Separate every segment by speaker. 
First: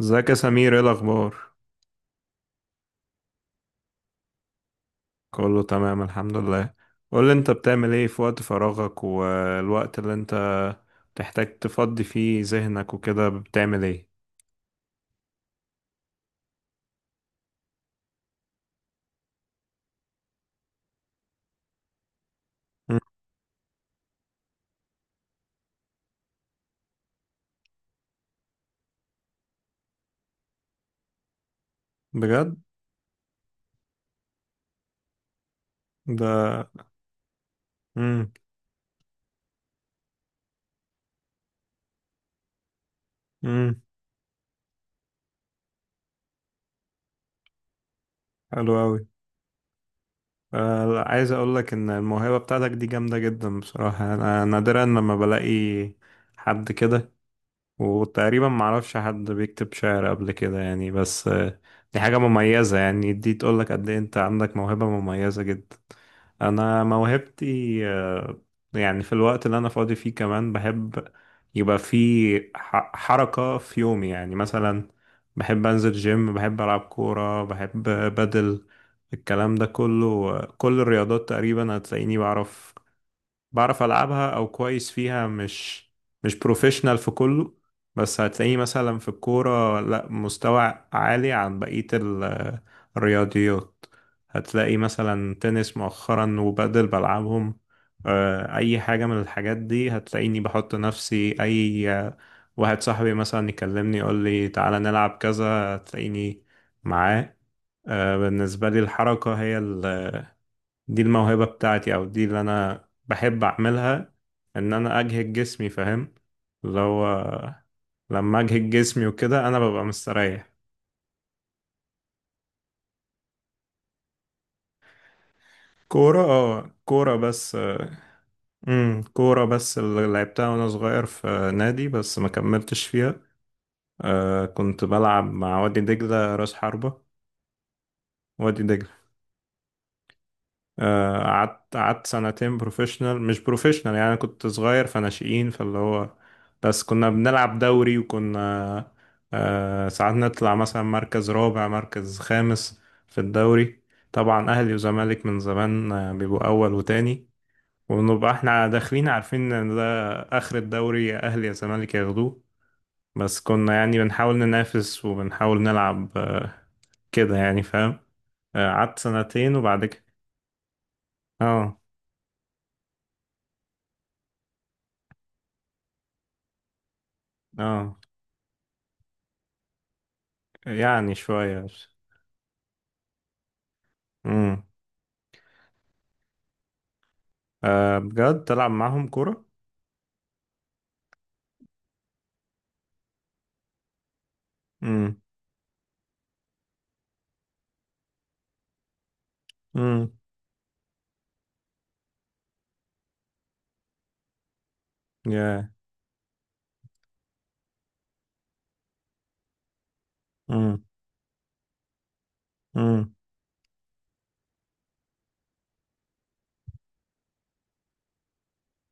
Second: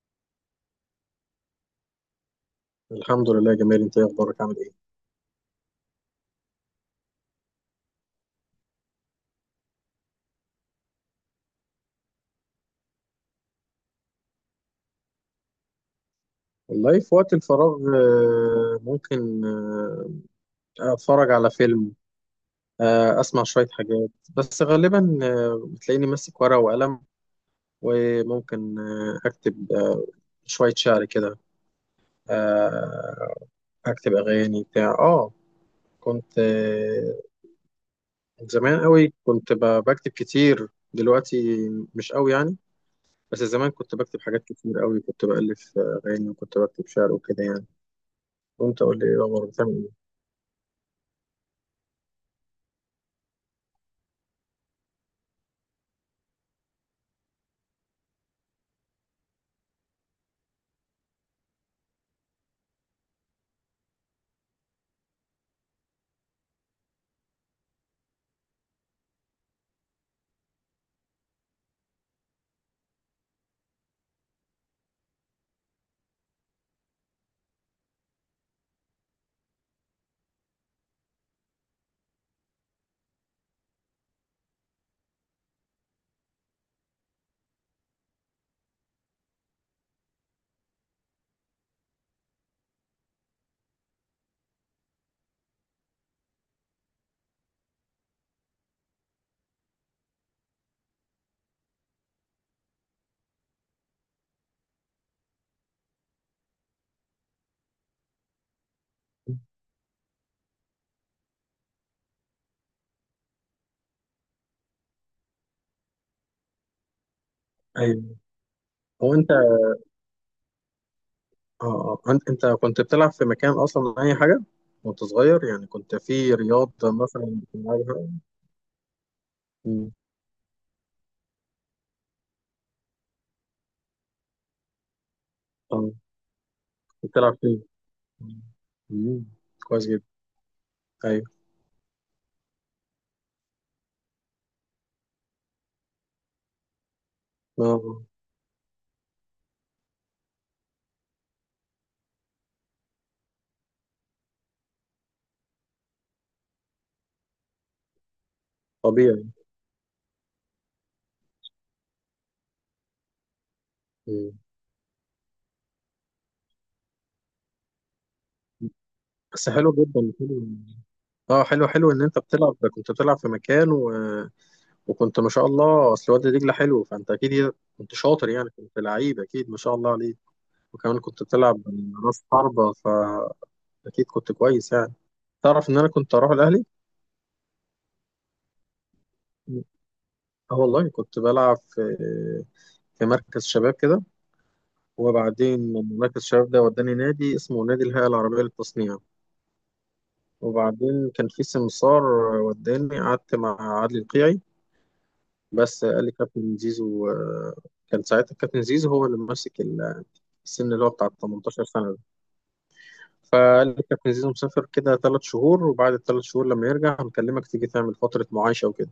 Speaker 1: ازيك يا سمير؟ ايه الاخبار؟
Speaker 2: الحمد لله، جميل. انت ايه اخبارك، عامل ايه؟
Speaker 1: كله تمام الحمد لله. قول لي، انت بتعمل ايه في وقت فراغك والوقت اللي انت بتحتاج تفضي فيه ذهنك وكده؟ بتعمل ايه؟
Speaker 2: والله في وقت الفراغ ممكن اتفرج على فيلم.
Speaker 1: مم.
Speaker 2: اسمع شوية حاجات. بس غالبا بتلاقيني ماسك ورقة وقلم، وممكن اكتب شوية شعر كده.
Speaker 1: بجد؟
Speaker 2: آه، اكتب اغاني بتاع كنت
Speaker 1: ده امم
Speaker 2: زمان قوي كنت بكتب كتير، دلوقتي مش قوي يعني. بس زمان
Speaker 1: امم
Speaker 2: كنت بكتب حاجات كتير قوي، كنت بألف اغاني، وكنت بكتب شعر وكده يعني.
Speaker 1: حلو
Speaker 2: وانت قول
Speaker 1: قوي.
Speaker 2: لي ايه الاخبار، بتعمل ايه؟
Speaker 1: عايز اقول لك ان الموهبه بتاعتك دي جامده جدا بصراحه. انا نادرا لما بلاقي حد كده، وتقريبا معرفش حد بيكتب شعر قبل كده يعني، بس دي حاجة مميزة. يعني دي تقولك قد ايه انت عندك موهبة مميزة جدا. انا موهبتي، يعني في الوقت اللي انا فاضي فيه كمان، بحب يبقى في حركة في يومي. يعني مثلا بحب انزل جيم، بحب العب كورة، بحب بدل الكلام ده كله. كل الرياضات تقريبا هتلاقيني بعرف ألعبها أو كويس فيها، مش بروفيشنال في كله، بس هتلاقيه مثلا في الكورة لا، مستوى عالي عن بقية الرياضيات. هتلاقي مثلا تنس مؤخرا وبادل بلعبهم. أي حاجة من الحاجات دي هتلاقيني بحط نفسي أي، واحد صاحبي مثلا يكلمني يقول لي تعالى نلعب كذا، هتلاقيني معاه. بالنسبة لي الحركة هي دي الموهبة بتاعتي، او دي اللي انا بحب اعملها. ان انا اجهد جسمي، فاهم؟ اللي هو
Speaker 2: ايوه.
Speaker 1: لما اجهد جسمي
Speaker 2: هو انت
Speaker 1: وكده انا ببقى مستريح.
Speaker 2: اه آه. انت أنت كنت بتلعب في مكان اصلا اي حاجه وانت صغير؟ يعني كنت
Speaker 1: كورة.
Speaker 2: في
Speaker 1: اه
Speaker 2: رياضه
Speaker 1: كورة
Speaker 2: مثلا
Speaker 1: بس.
Speaker 2: بتلعبها؟
Speaker 1: امم، كورة بس
Speaker 2: مم.
Speaker 1: اللي لعبتها وانا صغير في نادي، بس ما كملتش فيها. آه كنت بلعب مع وادي
Speaker 2: آه.
Speaker 1: دجلة، راس حربة.
Speaker 2: كنت بتلعب فين؟
Speaker 1: وادي دجلة.
Speaker 2: مم. كويس جدا. ايوه،
Speaker 1: قعدت سنتين بروفيشنال مش بروفيشنال يعني، أنا كنت صغير فناشئين، فاللي هو بس كنا بنلعب
Speaker 2: آه،
Speaker 1: دوري،
Speaker 2: آه.
Speaker 1: وكنا، ساعات نطلع مثلا مركز رابع مركز خامس في الدوري. طبعا أهلي وزمالك من زمان، بيبقوا أول وتاني، ونبقى احنا داخلين
Speaker 2: طبيعي.
Speaker 1: عارفين ان ده آخر الدوري، يا أهلي يا زمالك ياخدوه. بس كنا يعني بنحاول
Speaker 2: مم.
Speaker 1: ننافس وبنحاول نلعب، كده يعني، فاهم؟ قعدت
Speaker 2: بس
Speaker 1: سنتين
Speaker 2: حلو
Speaker 1: وبعد كده
Speaker 2: جدا، حلو. اه، حلو
Speaker 1: اه.
Speaker 2: حلو ان انت كنت بتلعب في مكان وكنت ما شاء الله، اصل وادي دجله حلو، فانت اكيد كنت
Speaker 1: اه
Speaker 2: شاطر يعني، كنت لعيب اكيد، ما شاء الله عليك. وكمان
Speaker 1: يعني
Speaker 2: كنت
Speaker 1: شوية
Speaker 2: بتلعب
Speaker 1: بس.
Speaker 2: راس حربة، فاكيد كنت
Speaker 1: امم.
Speaker 2: كويس يعني. تعرف ان انا كنت اروح الاهلي.
Speaker 1: آه بجد تلعب معاهم كورة؟
Speaker 2: اه، والله كنت بلعب في مركز شباب كده،
Speaker 1: امم.
Speaker 2: وبعدين من مركز الشباب ده وداني نادي اسمه نادي الهيئه العربيه للتصنيع.
Speaker 1: امم.
Speaker 2: وبعدين كان في سمسار وداني، قعدت مع عادل القيعي.
Speaker 1: يا.
Speaker 2: بس قال لي كابتن زيزو، كان ساعتها كابتن زيزو هو اللي ماسك السن
Speaker 1: امم.
Speaker 2: اللي هو بتاع 18 سنه ده.
Speaker 1: امم.
Speaker 2: فقال لي كابتن زيزو مسافر كده 3 شهور، وبعد الـ3 شهور لما يرجع هنكلمك تيجي تعمل فتره معايشه وكده.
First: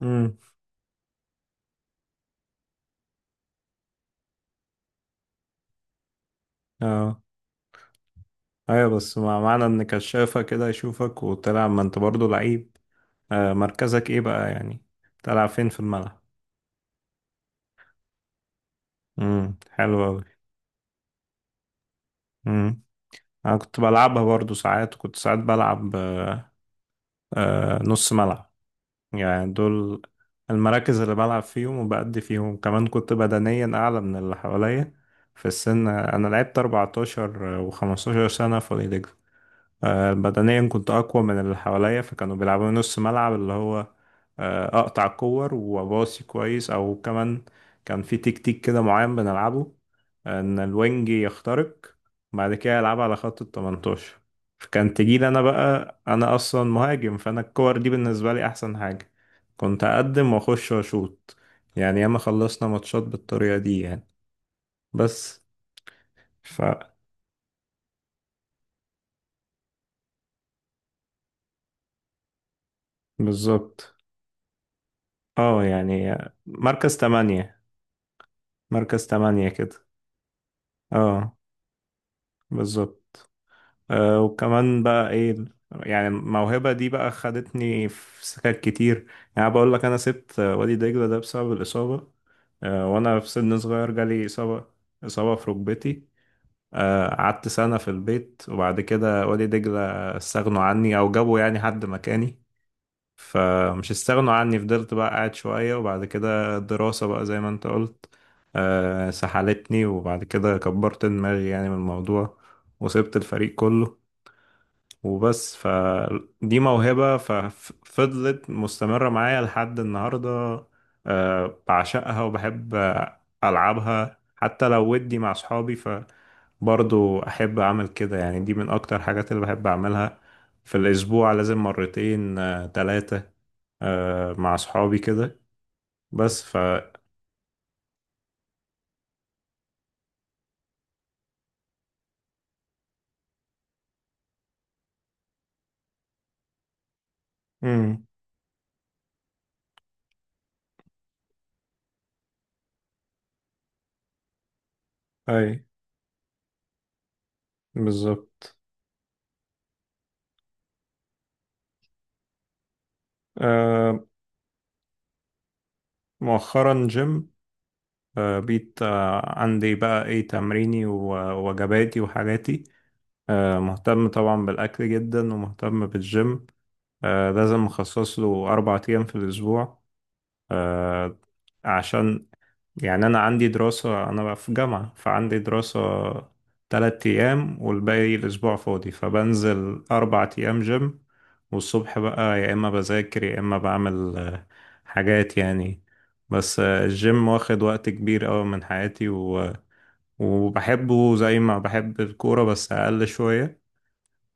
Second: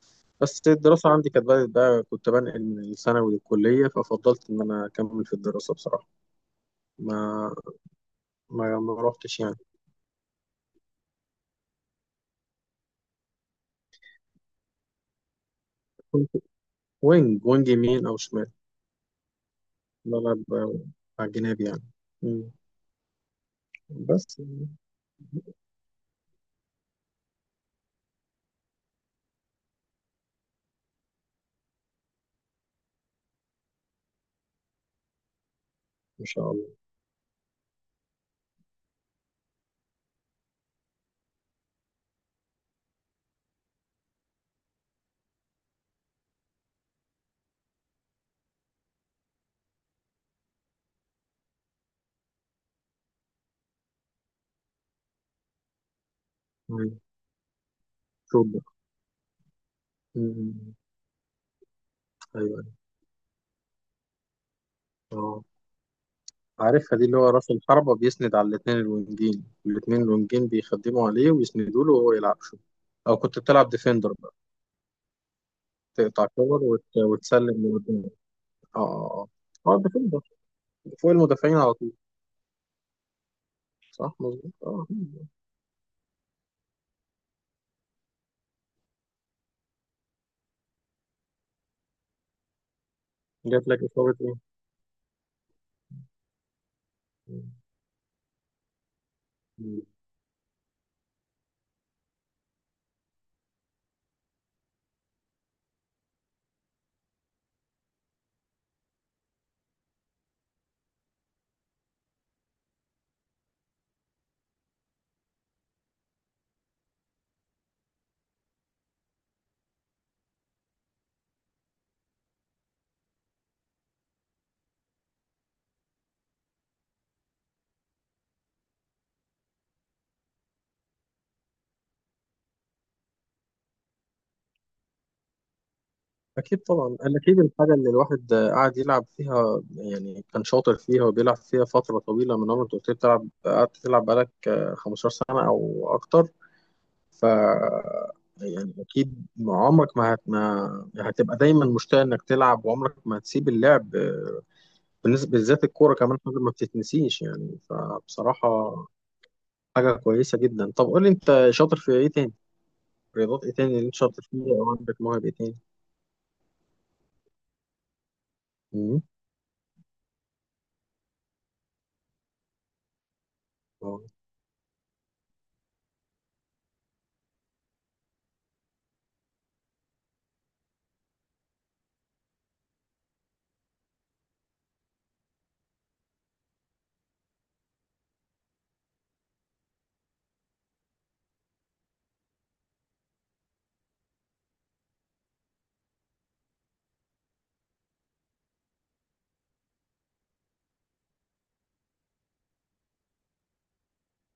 Speaker 1: امم.
Speaker 2: بس الدراسة عندي كانت بدأت بقى، كنت بنقل من الثانوي للكلية، ففضلت إن أنا أكمل في الدراسة بصراحة.
Speaker 1: اه.
Speaker 2: ما ما
Speaker 1: ايوه،
Speaker 2: ما
Speaker 1: بس مع
Speaker 2: روحتش يعني.
Speaker 1: معنى ان كشافة كده يشوفك وتلعب، ما انت برضه لعيب. آه مركزك ايه بقى يعني؟ تلعب فين في الملعب؟
Speaker 2: كنت وينج، وينج يمين أو شمال،
Speaker 1: امم، حلو اوي.
Speaker 2: بلعب على الجناب يعني. مم.
Speaker 1: امم، انا كنت بلعبها
Speaker 2: بس
Speaker 1: برضه ساعات، وكنت ساعات بلعب آه نص ملعب. يعني دول المراكز اللي بلعب فيهم وبأدي فيهم. كمان كنت بدنيا أعلى من اللي حواليا في السن.
Speaker 2: ما
Speaker 1: أنا
Speaker 2: شاء
Speaker 1: لعبت
Speaker 2: الله.
Speaker 1: 14 و15 سنة في، بدنيا كنت أقوى من اللي حواليا، فكانوا بيلعبوني نص ملعب. اللي هو أقطع كور وأباصي كويس أو كمان. كان في تكتيك كده معين بنلعبه، إن الوينج يخترق، بعد كده يلعب على خط ال 18، فكان تجيلي أنا بقى. أنا أصلا
Speaker 2: مم.
Speaker 1: مهاجم، فأنا الكور دي بالنسبة لي
Speaker 2: شوط
Speaker 1: أحسن
Speaker 2: بقى.
Speaker 1: حاجة. كنت أقدم وأخش
Speaker 2: مم.
Speaker 1: وأشوط. يعني ياما
Speaker 2: أيوه
Speaker 1: خلصنا
Speaker 2: أيوه.
Speaker 1: ماتشات بالطريقة دي يعني. بس
Speaker 2: أه،
Speaker 1: ف.
Speaker 2: عارفها دي، اللي هو راس الحربة بيسند على الاتنين الوينجين، بيخدموا عليه ويسندوا له وهو يلعب شوط. أو كنت بتلعب
Speaker 1: بالظبط.
Speaker 2: ديفندر بقى،
Speaker 1: اه يعني.
Speaker 2: تقطع كور
Speaker 1: مركز تمانية.
Speaker 2: وتسلم لقدام. أه
Speaker 1: مركز
Speaker 2: أه
Speaker 1: تمانية
Speaker 2: أه،
Speaker 1: كده.
Speaker 2: defender فوق
Speaker 1: اه،
Speaker 2: المدافعين على طول.
Speaker 1: بالظبط.
Speaker 2: صح،
Speaker 1: آه،
Speaker 2: مظبوط.
Speaker 1: وكمان
Speaker 2: اه،
Speaker 1: بقى ايه؟ يعني الموهبة دي بقى خدتني في سكات كتير. يعني بقول لك، انا سبت، وادي دجلة ده بسبب الإصابة. آه وانا في سن
Speaker 2: جات لك
Speaker 1: صغير
Speaker 2: اصابه
Speaker 1: جالي
Speaker 2: ايه؟
Speaker 1: إصابة، إصابة في ركبتي. آه قعدت سنة في البيت، وبعد كده وادي دجلة
Speaker 2: مم.
Speaker 1: استغنوا عني او جابوا يعني حد مكاني. فمش استغنوا عني، فضلت بقى قاعد شوية، وبعد كده الدراسة بقى زي ما انت قلت سحلتني. وبعد كده كبرت دماغي يعني من الموضوع، وسبت الفريق كله، وبس. فدي موهبة ففضلت مستمرة معايا لحد النهاردة. بعشقها وبحب ألعبها حتى لو ودي مع صحابي، فبرضو أحب أعمل كده. يعني دي من أكتر حاجات اللي بحب أعملها. في الأسبوع لازم مرتين، ثلاثة، آه مع أصحابي كده. بس ف.
Speaker 2: اكيد طبعا، أنا اكيد الحاجه اللي الواحد قعد يلعب فيها، يعني كان شاطر فيها وبيلعب فيها فتره طويله من عمرك، كنت بتلعب قعدت تلعب بقالك 15 سنه او اكتر. ف
Speaker 1: مم.
Speaker 2: يعني اكيد ما عمرك ما هتبقى دايما مشتاق انك تلعب، وعمرك ما هتسيب اللعب. بالنسبه
Speaker 1: أي.
Speaker 2: بالذات الكوره، كمان حاجه ما بتتنسيش يعني. فبصراحه
Speaker 1: بالظبط.
Speaker 2: حاجه كويسه جدا. طب قول لي انت شاطر في ايه تاني؟ رياضات ايه تاني اللي انت
Speaker 1: آه
Speaker 2: شاطر فيه؟ او عندك موهبة ايه تاني؟
Speaker 1: مؤخرا جيم. آه بقيت
Speaker 2: مم.
Speaker 1: آه عندي بقى إيه، تمريني ووجباتي وحاجاتي. آه
Speaker 2: اه،
Speaker 1: مهتم طبعا بالأكل جدا، ومهتم بالجيم. آه لازم أخصص له أربع أيام في الأسبوع، آه عشان يعني أنا عندي دراسة، أنا بقى في جامعة فعندي دراسة تلات أيام، والباقي الأسبوع فاضي، فبنزل أربع أيام جيم. والصبح بقى يا إما بذاكر يا إما بعمل حاجات يعني. بس الجيم واخد وقت كبير أوي من حياتي، و... وبحبه زي ما بحب الكورة بس أقل شوية.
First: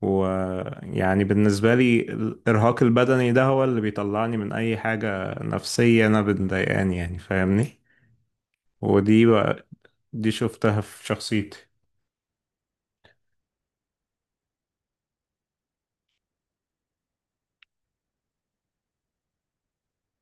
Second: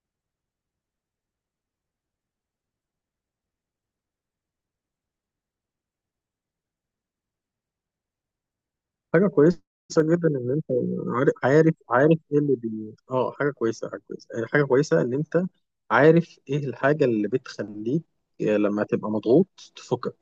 Speaker 1: ويعني بالنسبة لي الإرهاق البدني ده هو اللي بيطلعني من أي حاجة نفسية أنا بتضايقاني، يعني فاهمني؟ ودي
Speaker 2: حاجة كويسة جدا
Speaker 1: دي
Speaker 2: ان انت
Speaker 1: شفتها في
Speaker 2: عارف
Speaker 1: شخصيتي.
Speaker 2: عارف عارف ايه اللي بي اه حاجة كويسة ان انت عارف ايه الحاجة اللي بتخليك لما تبقى مضغوط تفكك.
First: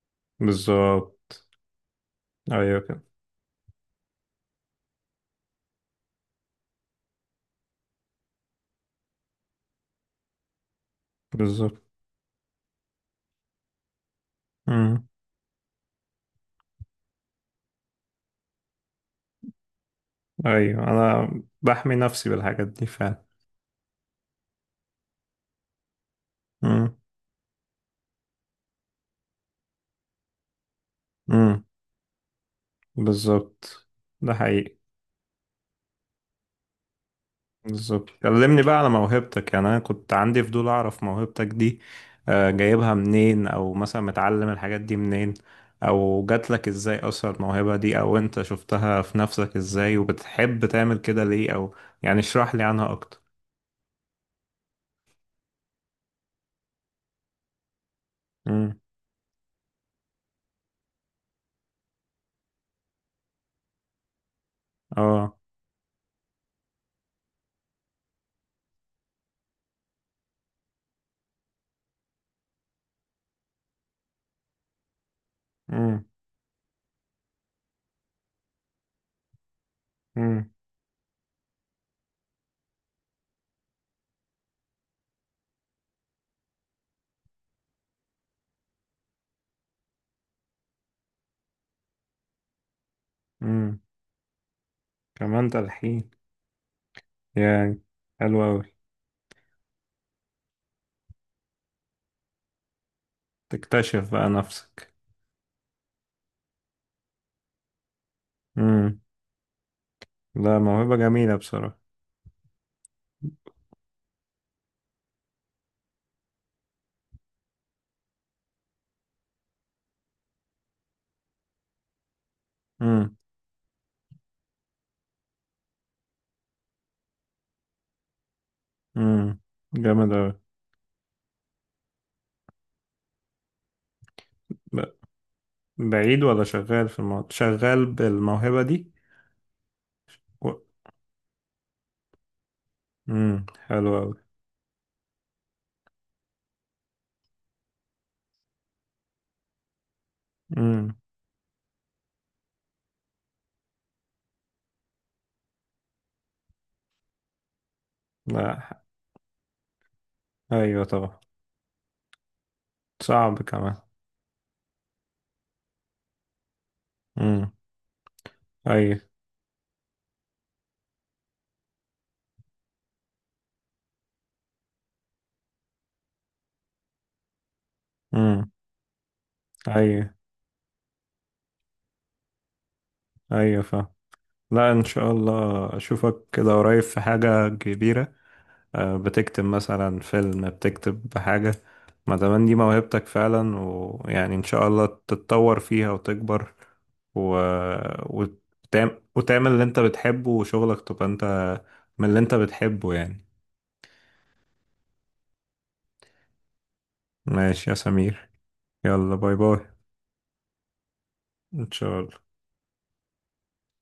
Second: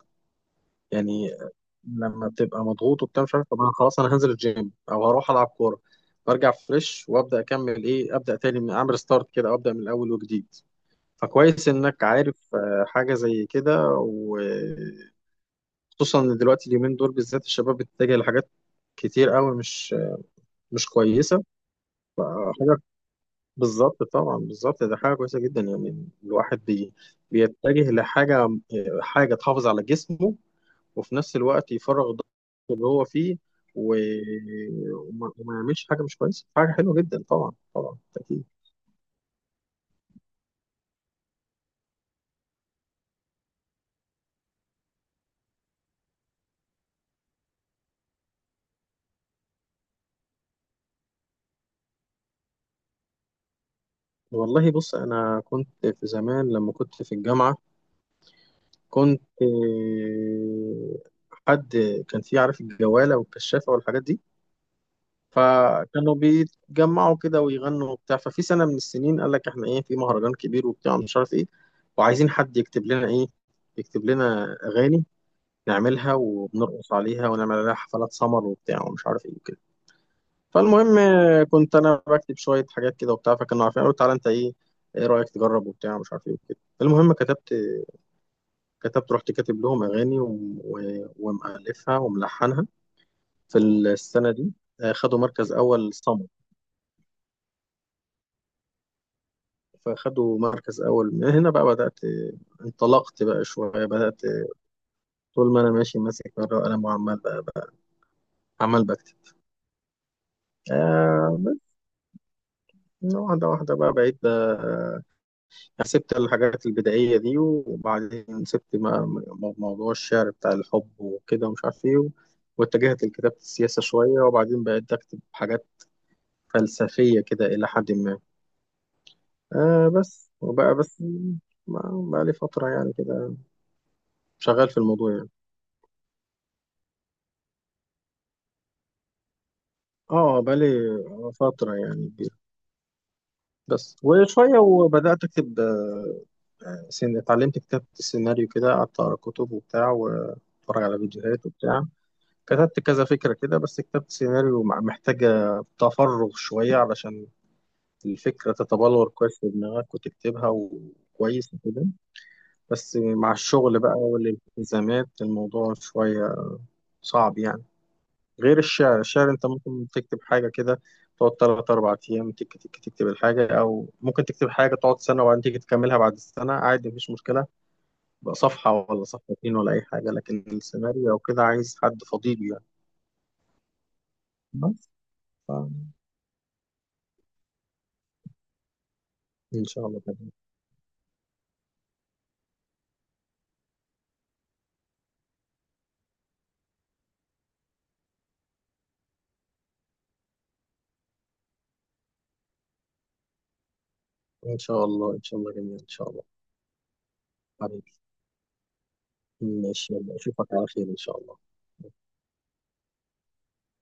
Speaker 2: يعني
Speaker 1: بالظبط.
Speaker 2: لما بتبقى
Speaker 1: ايوه كده.
Speaker 2: مضغوط وبتاع مش عارف، طب انا خلاص هنزل الجيم او هروح العب كورة، برجع فريش وابدا اكمل ايه، ابدا تاني من اعمل ستارت كده، او ابدا من الاول وجديد. فكويس
Speaker 1: بالظبط.
Speaker 2: انك عارف حاجة زي كده.
Speaker 1: امم.
Speaker 2: خصوصا ان دلوقتي اليومين دول بالذات الشباب بتتجه لحاجات كتير قوي،
Speaker 1: ايوه
Speaker 2: مش
Speaker 1: انا
Speaker 2: كويسه
Speaker 1: بحمي نفسي بالحاجات
Speaker 2: حاجه.
Speaker 1: دي فعلا.
Speaker 2: بالظبط، طبعا بالظبط، ده حاجه كويسه جدا. يعني الواحد
Speaker 1: امم.
Speaker 2: بيتجه لحاجه، حاجه تحافظ على جسمه، وفي نفس
Speaker 1: امم.
Speaker 2: الوقت يفرغ الضغط اللي هو فيه،
Speaker 1: بالظبط.
Speaker 2: و...
Speaker 1: ده حقيقي.
Speaker 2: وما يعملش حاجه مش كويسه. حاجه حلوه جدا طبعا، طبعا
Speaker 1: بالظبط.
Speaker 2: اكيد.
Speaker 1: كلمني بقى على موهبتك. يعني انا كنت عندي فضول اعرف موهبتك دي، جايبها منين، او مثلا متعلم الحاجات دي منين، او جات لك ازاي اصلا الموهبة دي، او انت شفتها في نفسك ازاي وبتحب تعمل كده ليه، او يعني اشرح لي عنها اكتر.
Speaker 2: والله بص، انا كنت في زمان لما كنت في الجامعه،
Speaker 1: امم.
Speaker 2: كنت حد كان في عارف الجواله والكشافه والحاجات دي.
Speaker 1: اه.
Speaker 2: فكانوا بيتجمعوا كده ويغنوا وبتاع. ففي سنة من السنين قال لك احنا ايه، في مهرجان كبير وبتاع مش عارف ايه، وعايزين حد يكتب لنا ايه، يكتب لنا اغاني
Speaker 1: امم.
Speaker 2: نعملها وبنرقص عليها ونعمل عليها حفلات سمر وبتاع ومش عارف ايه وكده. فالمهم كنت انا بكتب شوية حاجات كده وبتاع، فكانوا عارفين قالوا تعالى انت، ايه ايه رأيك تجرب وبتاع مش عارف ايه وكده. المهم كتبت رحت كاتب لهم اغاني ومؤلفها وملحنها. في
Speaker 1: امم.
Speaker 2: السنة دي خدوا
Speaker 1: كمان
Speaker 2: مركز اول
Speaker 1: تلحين؟
Speaker 2: سمر.
Speaker 1: يعني حلو أوي.
Speaker 2: فخدوا مركز أول، من هنا بقى بدأت، انطلقت بقى شوية،
Speaker 1: تكتشف
Speaker 2: بدأت.
Speaker 1: بقى نفسك.
Speaker 2: طول ما أنا ماشي ماسك ورقة وقلم وعمال بقى عمال
Speaker 1: امم.
Speaker 2: بكتب.
Speaker 1: لا موهبة جميلة
Speaker 2: آه،
Speaker 1: بصراحة.
Speaker 2: بس واحدة واحدة بقى، بقيت سبت الحاجات البدائية دي، وبعدين سبت موضوع الشعر بتاع الحب وكده ومش عارف إيه، واتجهت
Speaker 1: امم.
Speaker 2: لكتابة السياسة شوية، وبعدين بقيت أكتب حاجات فلسفية كده إلى حد ما.
Speaker 1: امم.
Speaker 2: آه،
Speaker 1: جامد أوي.
Speaker 2: بس بقى لي فترة يعني كده شغال في
Speaker 1: ب-
Speaker 2: الموضوع يعني.
Speaker 1: بعيد ولا شغال في الموضوع؟ شغال بالموهبة دي
Speaker 2: اه،
Speaker 1: و...
Speaker 2: بقالي فترة يعني كبيرة. بس
Speaker 1: حلو أوي.
Speaker 2: وشوية وبدأت أكتب اتعلمت كتابة السيناريو كده، قعدت أقرأ كتب وبتاع وأتفرج
Speaker 1: امم.
Speaker 2: على فيديوهات وبتاع. كتبت كذا فكرة كده. بس كتابة السيناريو محتاجة تفرغ شوية علشان الفكرة
Speaker 1: لا
Speaker 2: تتبلور كويس في دماغك وتكتبها
Speaker 1: أيوة طبعا.
Speaker 2: وكويس وكده. بس مع
Speaker 1: صعب كمان.
Speaker 2: الشغل بقى والالتزامات، الموضوع شوية صعب
Speaker 1: امم.
Speaker 2: يعني. غير
Speaker 1: أيوة.
Speaker 2: الشعر، انت ممكن تكتب حاجة كده، تقعد تلات أربع أيام تك تك تكتب الحاجة، أو ممكن تكتب حاجة تقعد سنة وبعدين تيجي تكملها بعد السنة عادي مفيش مشكلة. بقى
Speaker 1: امم.
Speaker 2: صفحة ولا صفحتين ولا أي حاجة.
Speaker 1: أيوة
Speaker 2: لكن السيناريو أو كده عايز حد فضيل يعني.
Speaker 1: أيوة فاهم. لا إن
Speaker 2: بس
Speaker 1: شاء
Speaker 2: ف-
Speaker 1: الله أشوفك كده قريب في حاجة كبيرة. آه، بتكتب
Speaker 2: إن شاء
Speaker 1: مثلا
Speaker 2: الله كده.
Speaker 1: فيلم، بتكتب حاجة؟ ما دام دي موهبتك فعلا، ويعني ان شاء الله تتطور فيها وتكبر، و... وتعمل... وتعمل اللي انت بتحبه، وشغلك تبقى انت من اللي انت بتحبه يعني.
Speaker 2: إن شاء الله، إن شاء الله، جميل، إن شاء الله.
Speaker 1: ماشي يا
Speaker 2: حبيبي،
Speaker 1: سمير. يلا، باي باي.
Speaker 2: ماشي، يلا أشوفك على خير إن شاء الله.
Speaker 1: ان شاء الله.